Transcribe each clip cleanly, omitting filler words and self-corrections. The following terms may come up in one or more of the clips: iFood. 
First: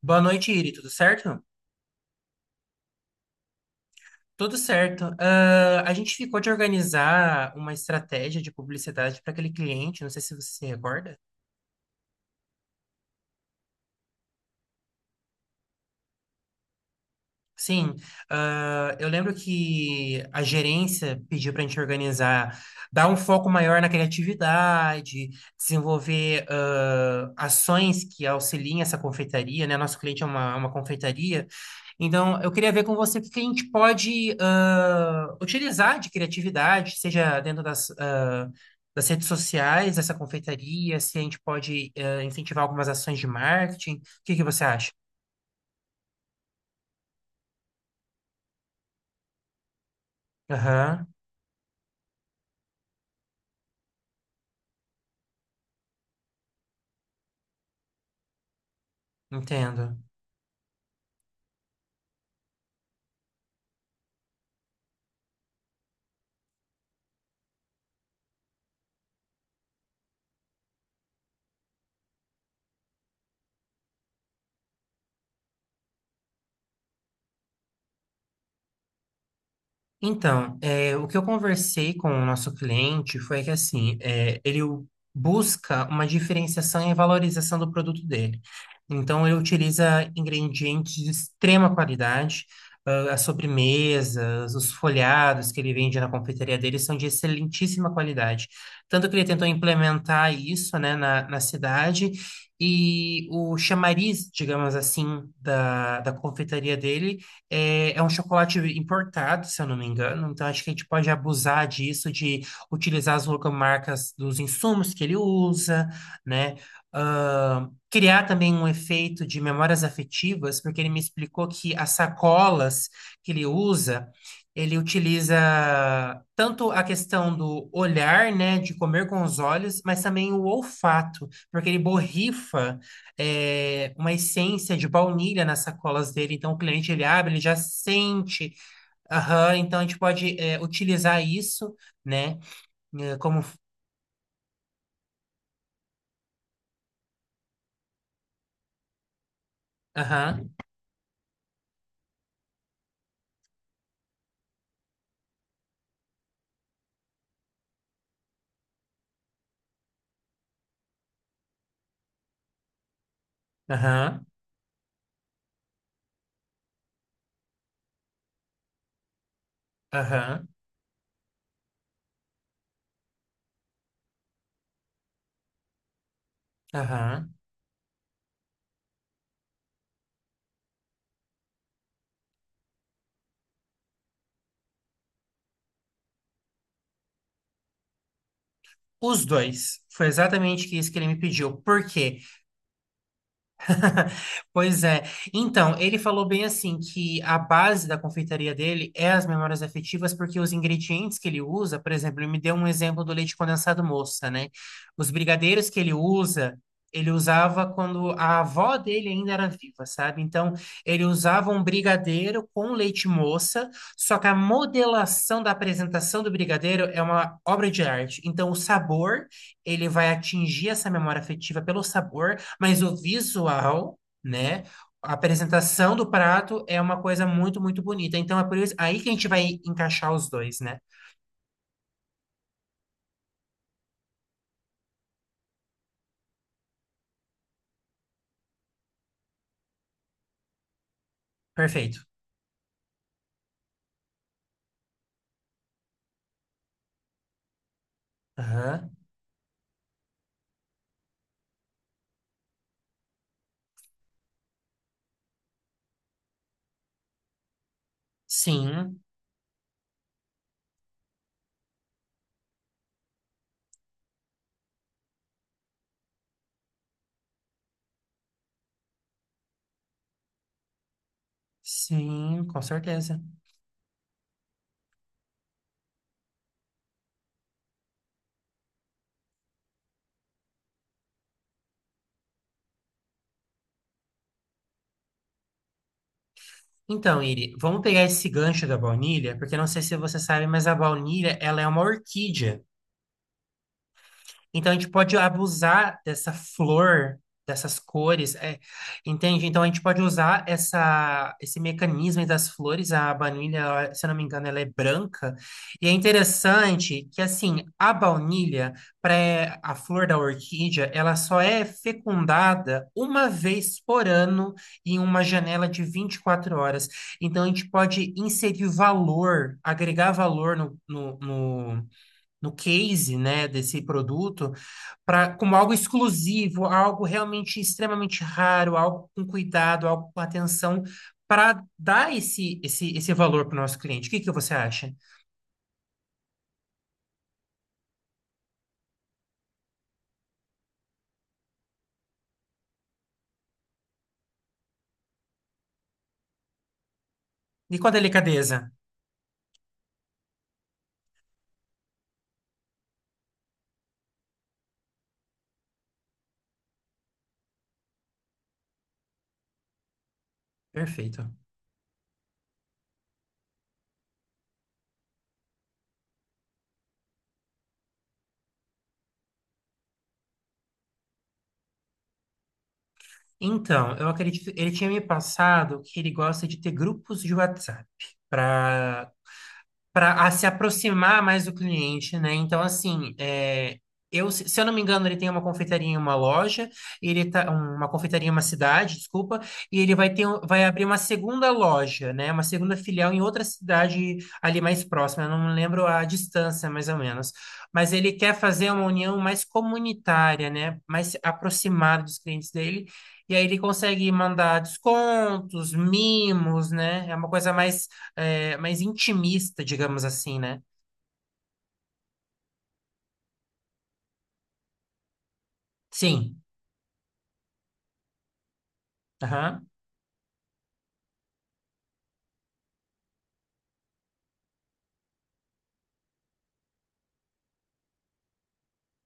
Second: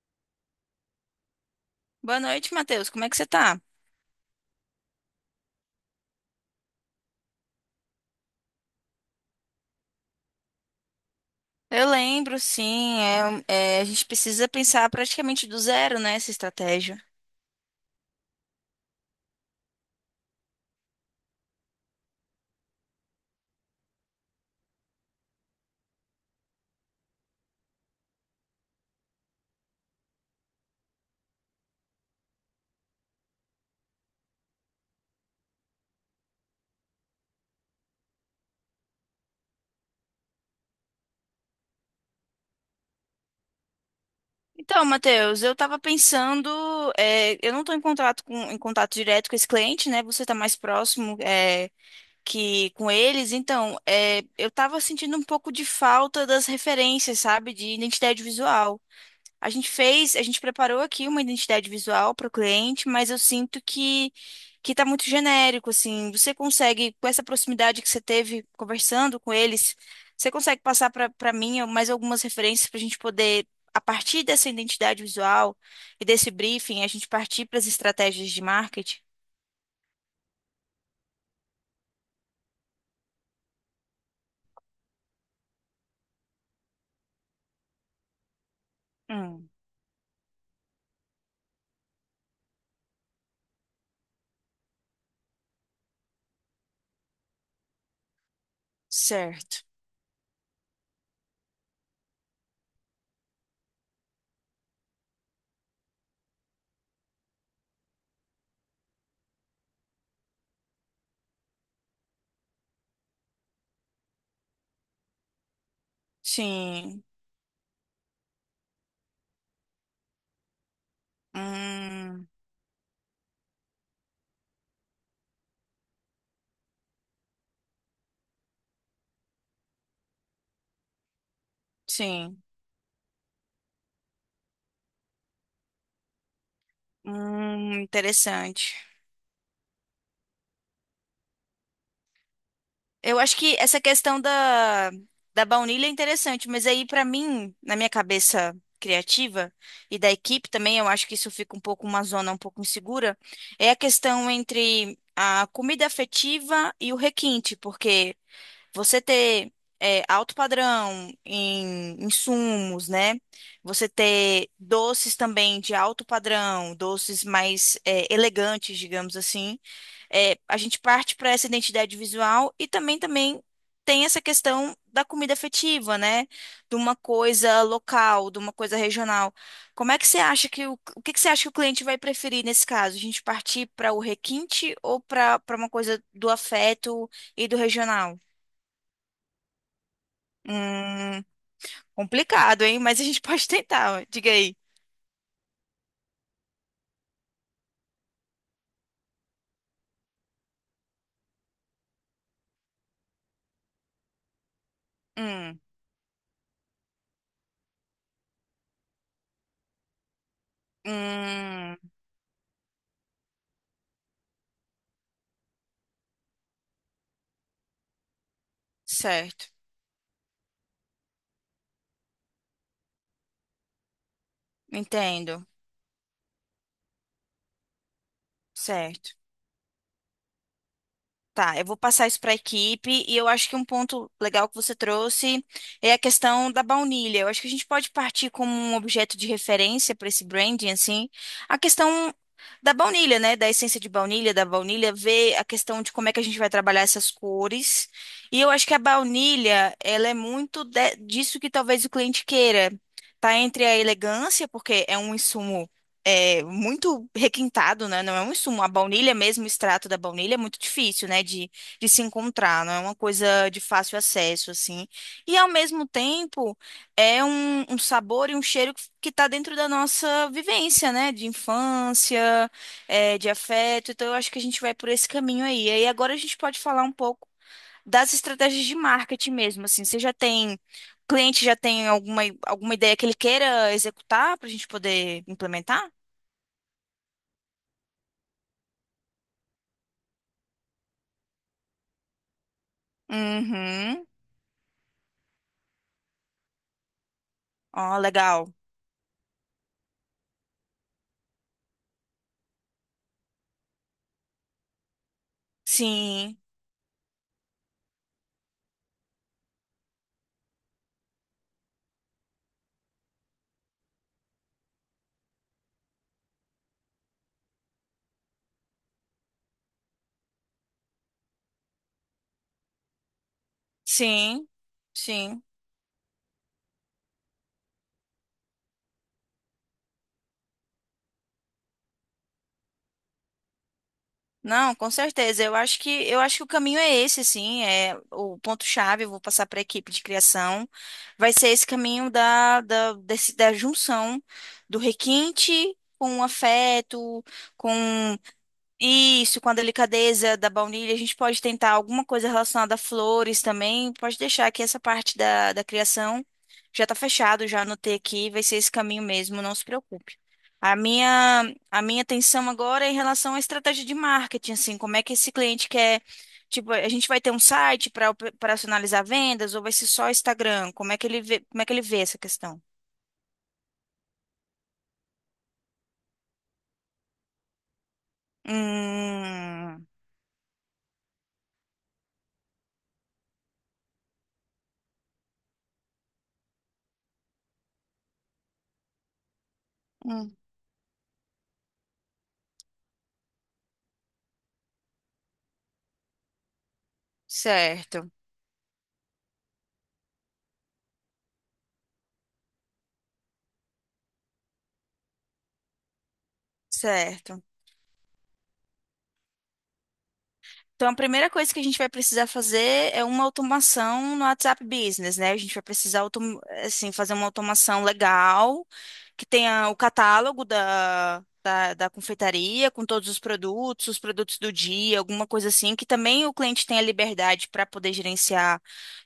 Boa noite, Iri. Tudo certo? Boa noite, Matheus. Como é que você tá? Tudo certo. A gente ficou de organizar uma estratégia de publicidade para aquele cliente, não sei se você se recorda. Eu lembro, sim. A gente precisa pensar praticamente do zero, né, essa estratégia. Sim, eu lembro que a gerência pediu para a gente organizar, dar um foco maior na criatividade, desenvolver ações que auxiliem essa confeitaria, né? Nosso cliente é uma confeitaria. Então, eu queria ver com você o que que a gente pode utilizar de criatividade, seja dentro das, das redes sociais, dessa confeitaria, se a gente pode incentivar algumas ações de marketing. O que que você Então, acha? Matheus, eu estava pensando, eu não estou em contato com, em contato direto com esse cliente, né? Você está mais Aham, próximo, que com eles. Então, eu estava sentindo um pouco de falta das referências, sabe, de identidade visual. A gente entendo. fez, a gente preparou aqui uma identidade visual para o cliente, mas eu sinto que tá muito genérico, assim. Você consegue, com essa proximidade que você teve conversando com eles, você consegue passar para mim mais algumas referências para a gente poder, a partir dessa identidade visual e desse briefing, a gente partir para as estratégias de marketing? Então, é, o que eu conversei com o nosso cliente foi que, assim, é, busca uma diferenciação e valorização do produto dele. Então, ele Hum, utiliza ingredientes de extrema qualidade, as sobremesas, os folhados que ele vende na confeitaria dele são de excelentíssima qualidade. Tanto que ele tentou certo. implementar isso, né, na cidade, e o chamariz, digamos assim, da confeitaria dele é, é um chocolate importado, se eu não me engano, então acho que a gente pode abusar disso, de utilizar as logomarcas dos insumos que ele usa, né? Sim. Ah, criar também um efeito de memórias afetivas, porque ele me explicou que as Hum, sacolas que ele usa, ele utiliza tanto a questão do olhar, né, de comer com os olhos, mas também o olfato, porque ele sim. borrifa uma essência de baunilha nas sacolas dele. Então, o cliente ele abre, ele já sente. Interessante. Aham, então a gente pode utilizar isso, né? eh, Eu acho Como. que essa questão da baunilha é interessante, mas aí pra mim, na minha cabeça criativa e da equipe Aham, também, eu acho que isso fica um pouco uma zona um pouco insegura, é a questão entre a comida afetiva e o requinte, porque você ter alto padrão em insumos, né? Você aham, ter doces também de alto padrão, doces mais elegantes, digamos assim. É, aham, a gente parte para essa identidade visual e também tem essa questão da comida afetiva, né? De uma aham. coisa local, de uma coisa regional. Como é que você acha que o que que você acha que o cliente vai preferir nesse caso? A gente partir para o requinte ou para uma coisa do afeto e do regional? Os dois. Foi exatamente isso que ele me Hum, pediu. Por quê? complicado, hein? Mas a gente pode tentar. Ó. Diga aí. Pois é. Então, ele falou bem assim que a base da confeitaria dele é as memórias afetivas, porque os ingredientes que ele usa, por exemplo, ele me deu um exemplo do leite condensado moça, né? Os Hum, brigadeiros que ele usa, ele usava quando a avó dele ainda era viva, sabe? Então, ele usava um hum, brigadeiro com leite moça, só que a modelação da apresentação do brigadeiro é uma obra de arte. Então, o sabor, certo. ele vai atingir essa memória afetiva pelo sabor. Mas o visual, né? A Entendo. apresentação do prato é uma coisa muito, muito bonita. Então é por isso aí que a Certo. gente vai encaixar os dois, né? Tá, eu vou passar isso para a equipe e eu acho que um ponto legal que você trouxe é a questão da baunilha. Eu acho que a gente pode partir como um objeto de referência para esse branding, assim, a Perfeito. questão da baunilha, né? Da essência de baunilha, da baunilha, ver a questão de como é que a gente vai trabalhar essas cores. E eu acho que a Aham. baunilha, ela é muito disso que talvez o cliente queira. Tá entre a elegância, porque é um insumo muito requintado, né? Não é um insumo. A Sim, baunilha mesmo, o extrato da baunilha é muito difícil, né? De se encontrar, não é uma coisa de fácil acesso, assim. E ao mesmo tempo é um sabor e um cheiro que está dentro da nossa vivência, né? De sim, infância, com certeza. de afeto. Então eu acho que a gente vai por esse caminho aí. E agora a gente pode falar um pouco das estratégias de marketing mesmo, assim. Você já tem o cliente já tem alguma, alguma ideia que ele queira executar para a gente poder implementar? Então, Iri, vamos pegar esse gancho da baunilha, porque eu não sei se você sabe, mas a baunilha, ela é uma orquídea. Uhum. Então a gente pode abusar dessa flor, dessas Ó, cores, legal. é, entende? Então a gente pode usar essa, esse mecanismo das flores. A baunilha, ela, se eu não me engano, ela é branca. E é Sim, interessante que assim a flor da orquídea, ela só é fecundada uma vez por ano em uma janela de 24 horas. Então a gente pode inserir valor, agregar valor no case, né, desse sim, produto, para sim. como algo exclusivo, algo realmente extremamente raro, algo com cuidado, algo com atenção, para dar esse valor para o nosso cliente. O que que você Não, com acha? certeza. Eu acho que o caminho é esse, assim, é o ponto-chave, eu vou passar para a equipe de criação. Vai ser esse caminho da junção do requinte com o afeto, com. E com a delicadeza? Isso, com a delicadeza da baunilha, a gente pode tentar alguma coisa relacionada a flores também. Pode deixar que essa parte da criação já tá fechado, já anotei aqui, vai ser esse caminho mesmo, não se preocupe. Perfeito. A minha atenção agora é em relação à estratégia de marketing, assim, como é que esse cliente quer, tipo, a gente vai ter um site para operacionalizar vendas ou vai ser só Instagram? Como é que ele vê essa questão? Então, eu acredito, ele tinha me passado que ele gosta de ter grupos de WhatsApp para Hum, para se aproximar mais do cliente, né? Então, assim, é, eu, se eu não me engano, ele tem uma confeitaria em uma loja, ele tá, um, uma confeitaria em uma cidade, desculpa, e ele vai ter, hum, um- vai abrir uma segunda loja, né? Uma segunda filial em outra cidade ali mais próxima. Eu não me lembro a distância, mais ou menos. Mas certo, ele quer fazer uma união mais comunitária, né? Mais aproximada dos clientes dele. E aí ele consegue mandar descontos, mimos, né? É uma certo. coisa mais mais intimista, digamos assim, né? Então, a primeira coisa que a gente vai precisar fazer é uma automação no WhatsApp Business, né? A gente vai precisar, Sim. assim, fazer uma automação legal, que Aham. tenha o catálogo da confeitaria, com todos os produtos do dia, alguma coisa assim, que também o cliente tenha liberdade para poder gerenciar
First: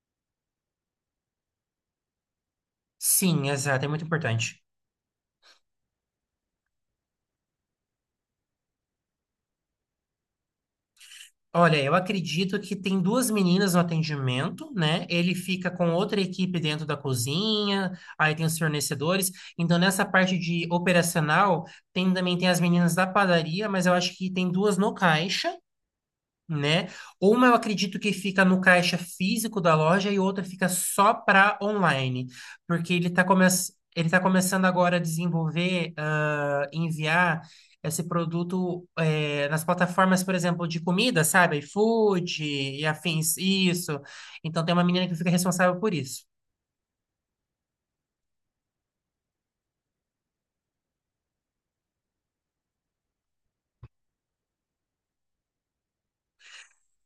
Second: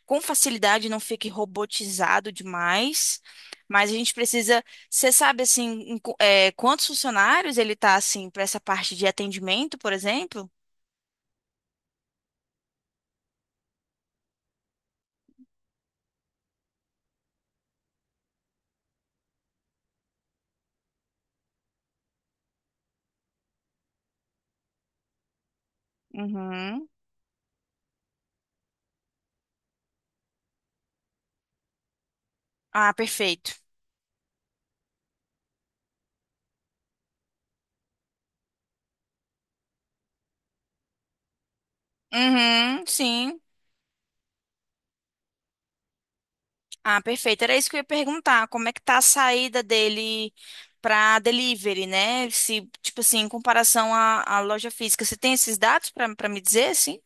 com facilidade, não fique robotizado demais. Sim, exato, é Mas a muito gente importante. precisa, você sabe, assim, em quantos funcionários ele tá, assim, para essa parte de atendimento, por exemplo? Olha, eu acredito que tem duas meninas no atendimento, né? Ele fica com outra equipe dentro da cozinha, aí tem os fornecedores. Então, nessa parte de operacional, também tem as meninas da padaria, mas eu acho que tem duas no caixa, né? Uhum. Uma eu acredito que fica no caixa físico da loja e outra fica só para online, porque Ah, perfeito. ele tá começando agora a desenvolver, enviar esse produto nas plataformas, por exemplo, de comida, sabe? iFood e Uhum, afins, sim. isso. Então tem uma menina que fica responsável por isso. Ah, perfeito. Era isso que eu ia perguntar. Como é que tá a saída dele para delivery, né? Se, tipo assim, em comparação à loja física, você tem esses dados para me dizer, assim?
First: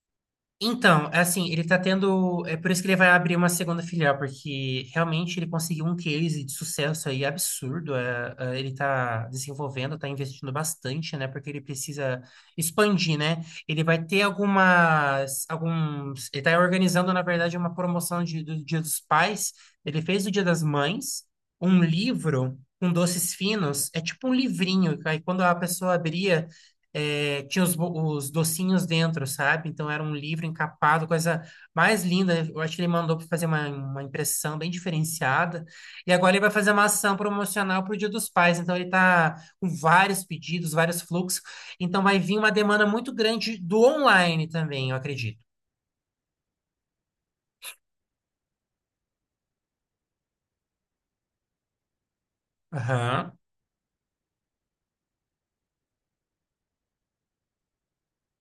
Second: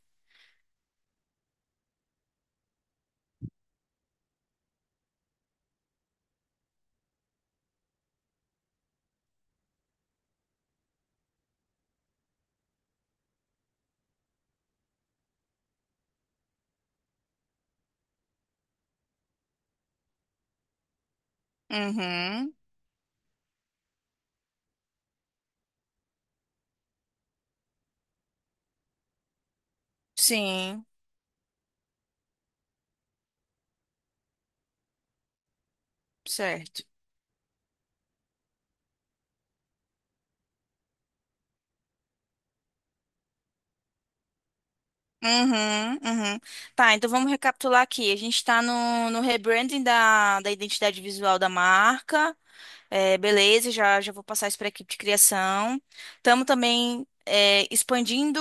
Então, é assim, ele tá tendo. É por isso que ele vai abrir uma segunda filial, porque realmente ele conseguiu um case de sucesso aí absurdo. É, é, ele tá desenvolvendo, tá investindo bastante, né? Porque ele precisa expandir, né? Ele vai ter algumas, alguns. Ele tá organizando, na verdade, uma promoção do Dia dos Pais. Ele fez o Dia das Mães, um Uhum, livro com doces finos. É tipo um livrinho, aí quando a pessoa abria. É, tinha os docinhos dentro, sabe? Então era um livro sim, encapado, coisa mais linda. Eu acho que ele mandou para fazer uma impressão bem diferenciada. E agora ele vai fazer certo. uma ação promocional para o Dia dos Pais. Então ele está com vários pedidos, vários fluxos. Então vai vir uma demanda muito grande do online também, eu acredito. Uhum, uhum. Tá, então vamos recapitular aqui. A gente está no rebranding da identidade visual da marca. É, Aham, beleza, já vou passar isso para a equipe de criação. Estamos também expandindo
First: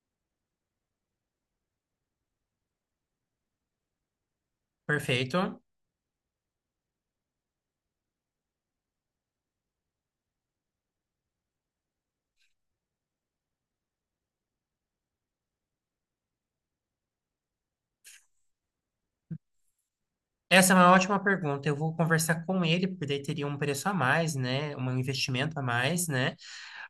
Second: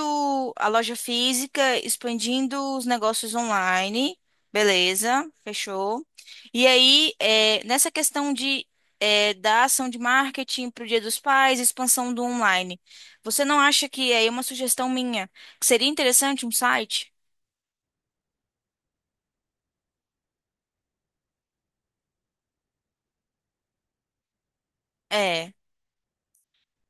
a loja física, expandindo os negócios online. Beleza, perfeito. fechou. E aí, nessa questão de, da ação de marketing para o Dia dos Pais, expansão do online, você não acha que aí é uma sugestão minha que seria interessante um site? Essa é uma ótima pergunta. Eu vou conversar com ele, porque daí teria um preço a mais, né? Um É. investimento a mais, né?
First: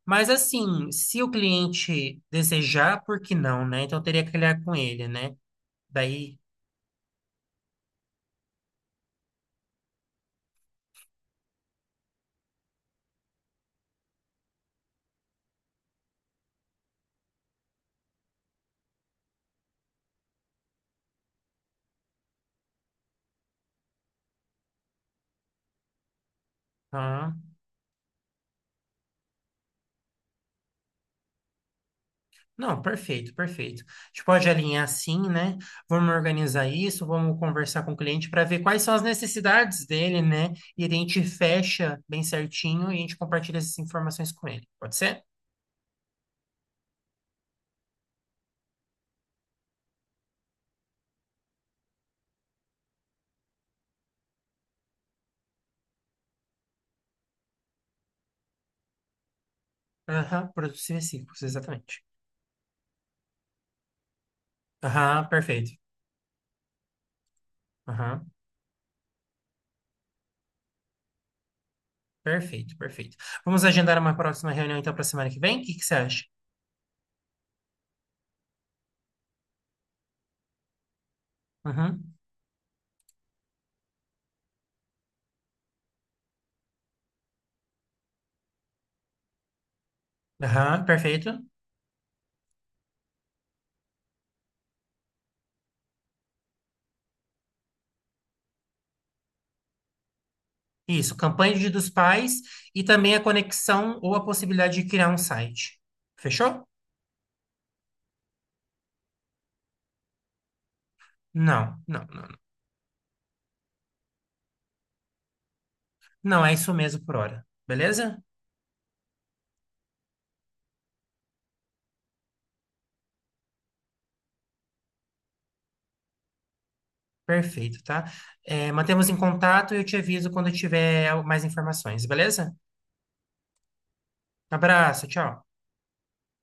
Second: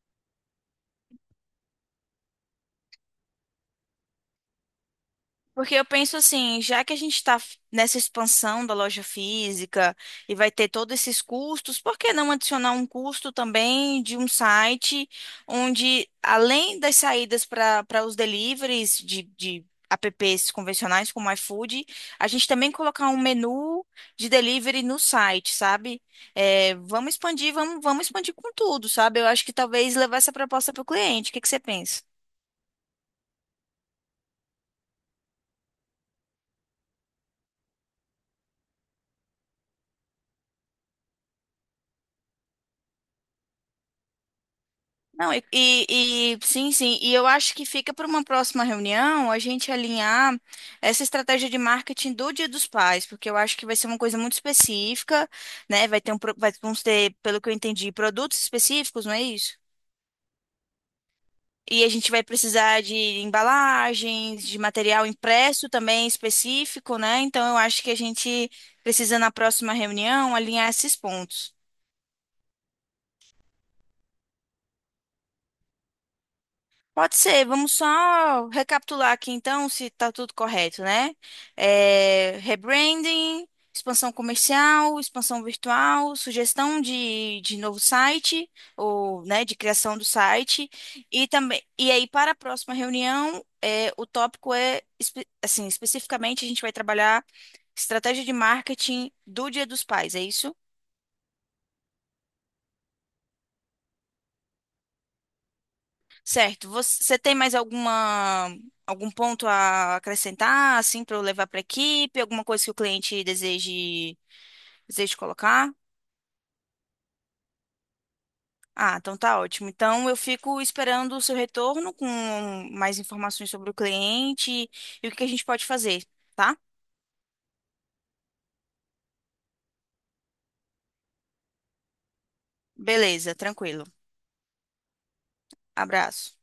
Mas assim, se o cliente desejar, por que não, né? Então eu teria que olhar com ele, né? Porque eu penso Daí, assim, já que a gente está nessa expansão da loja física e vai ter todos esses custos, por que não adicionar um custo também de um site onde, além das saídas para os deliveries de apps convencionais como iFood, a gente também colocar um menu de delivery no site, sabe? É, vamos ah, expandir, vamos expandir com tudo, sabe? Eu acho que talvez levar essa proposta para o cliente. O que que você pensa? não, perfeito, perfeito. A gente pode alinhar assim, né? Vamos organizar isso, vamos conversar com o cliente para ver quais são as necessidades dele, né? E a gente fecha bem certinho e a gente compartilha essas informações com ele. Pode ser? Não, sim, sim. E eu acho que fica para uma próxima reunião a gente alinhar essa estratégia de marketing do Dia dos Pais, porque eu acho que vai ser uma coisa muito específica, né? Vai ter um, vamos ter, pelo que eu entendi, produtos específicos, não é isso? Aham, produtos e reciclos, E a exatamente. gente vai precisar de embalagens, de material Aham, impresso perfeito. também específico, né? Então eu acho que a Aham, gente precisa na próxima reunião alinhar esses pontos. perfeito, perfeito. Vamos agendar uma próxima reunião então para semana que vem? O que que você acha? Pode ser, vamos só recapitular aqui então se está tudo correto, né? Uhum. É, rebranding, expansão comercial, expansão virtual, sugestão de novo site, ou né, de criação do site, Aham, e perfeito. também e aí para a próxima reunião, é, o tópico é assim, especificamente a gente vai trabalhar estratégia de marketing do Dia dos Pais, é isso? Isso, campanha de dos pais e também a conexão ou a possibilidade de criar um site. Fechou? Certo. Você tem mais alguma algum ponto a acrescentar, assim, para eu levar para a Não, não, equipe? não. Não, Alguma coisa que o cliente deseje colocar? não, é isso mesmo por hora. Beleza? Ah, então tá ótimo. Então eu fico esperando o seu retorno com mais informações sobre o cliente e o que que a gente pode fazer, tá? Perfeito, tá? É, mantemos em contato e eu te aviso quando eu tiver mais informações, beleza? Beleza, tranquilo. Abraço, tchau. Abraço.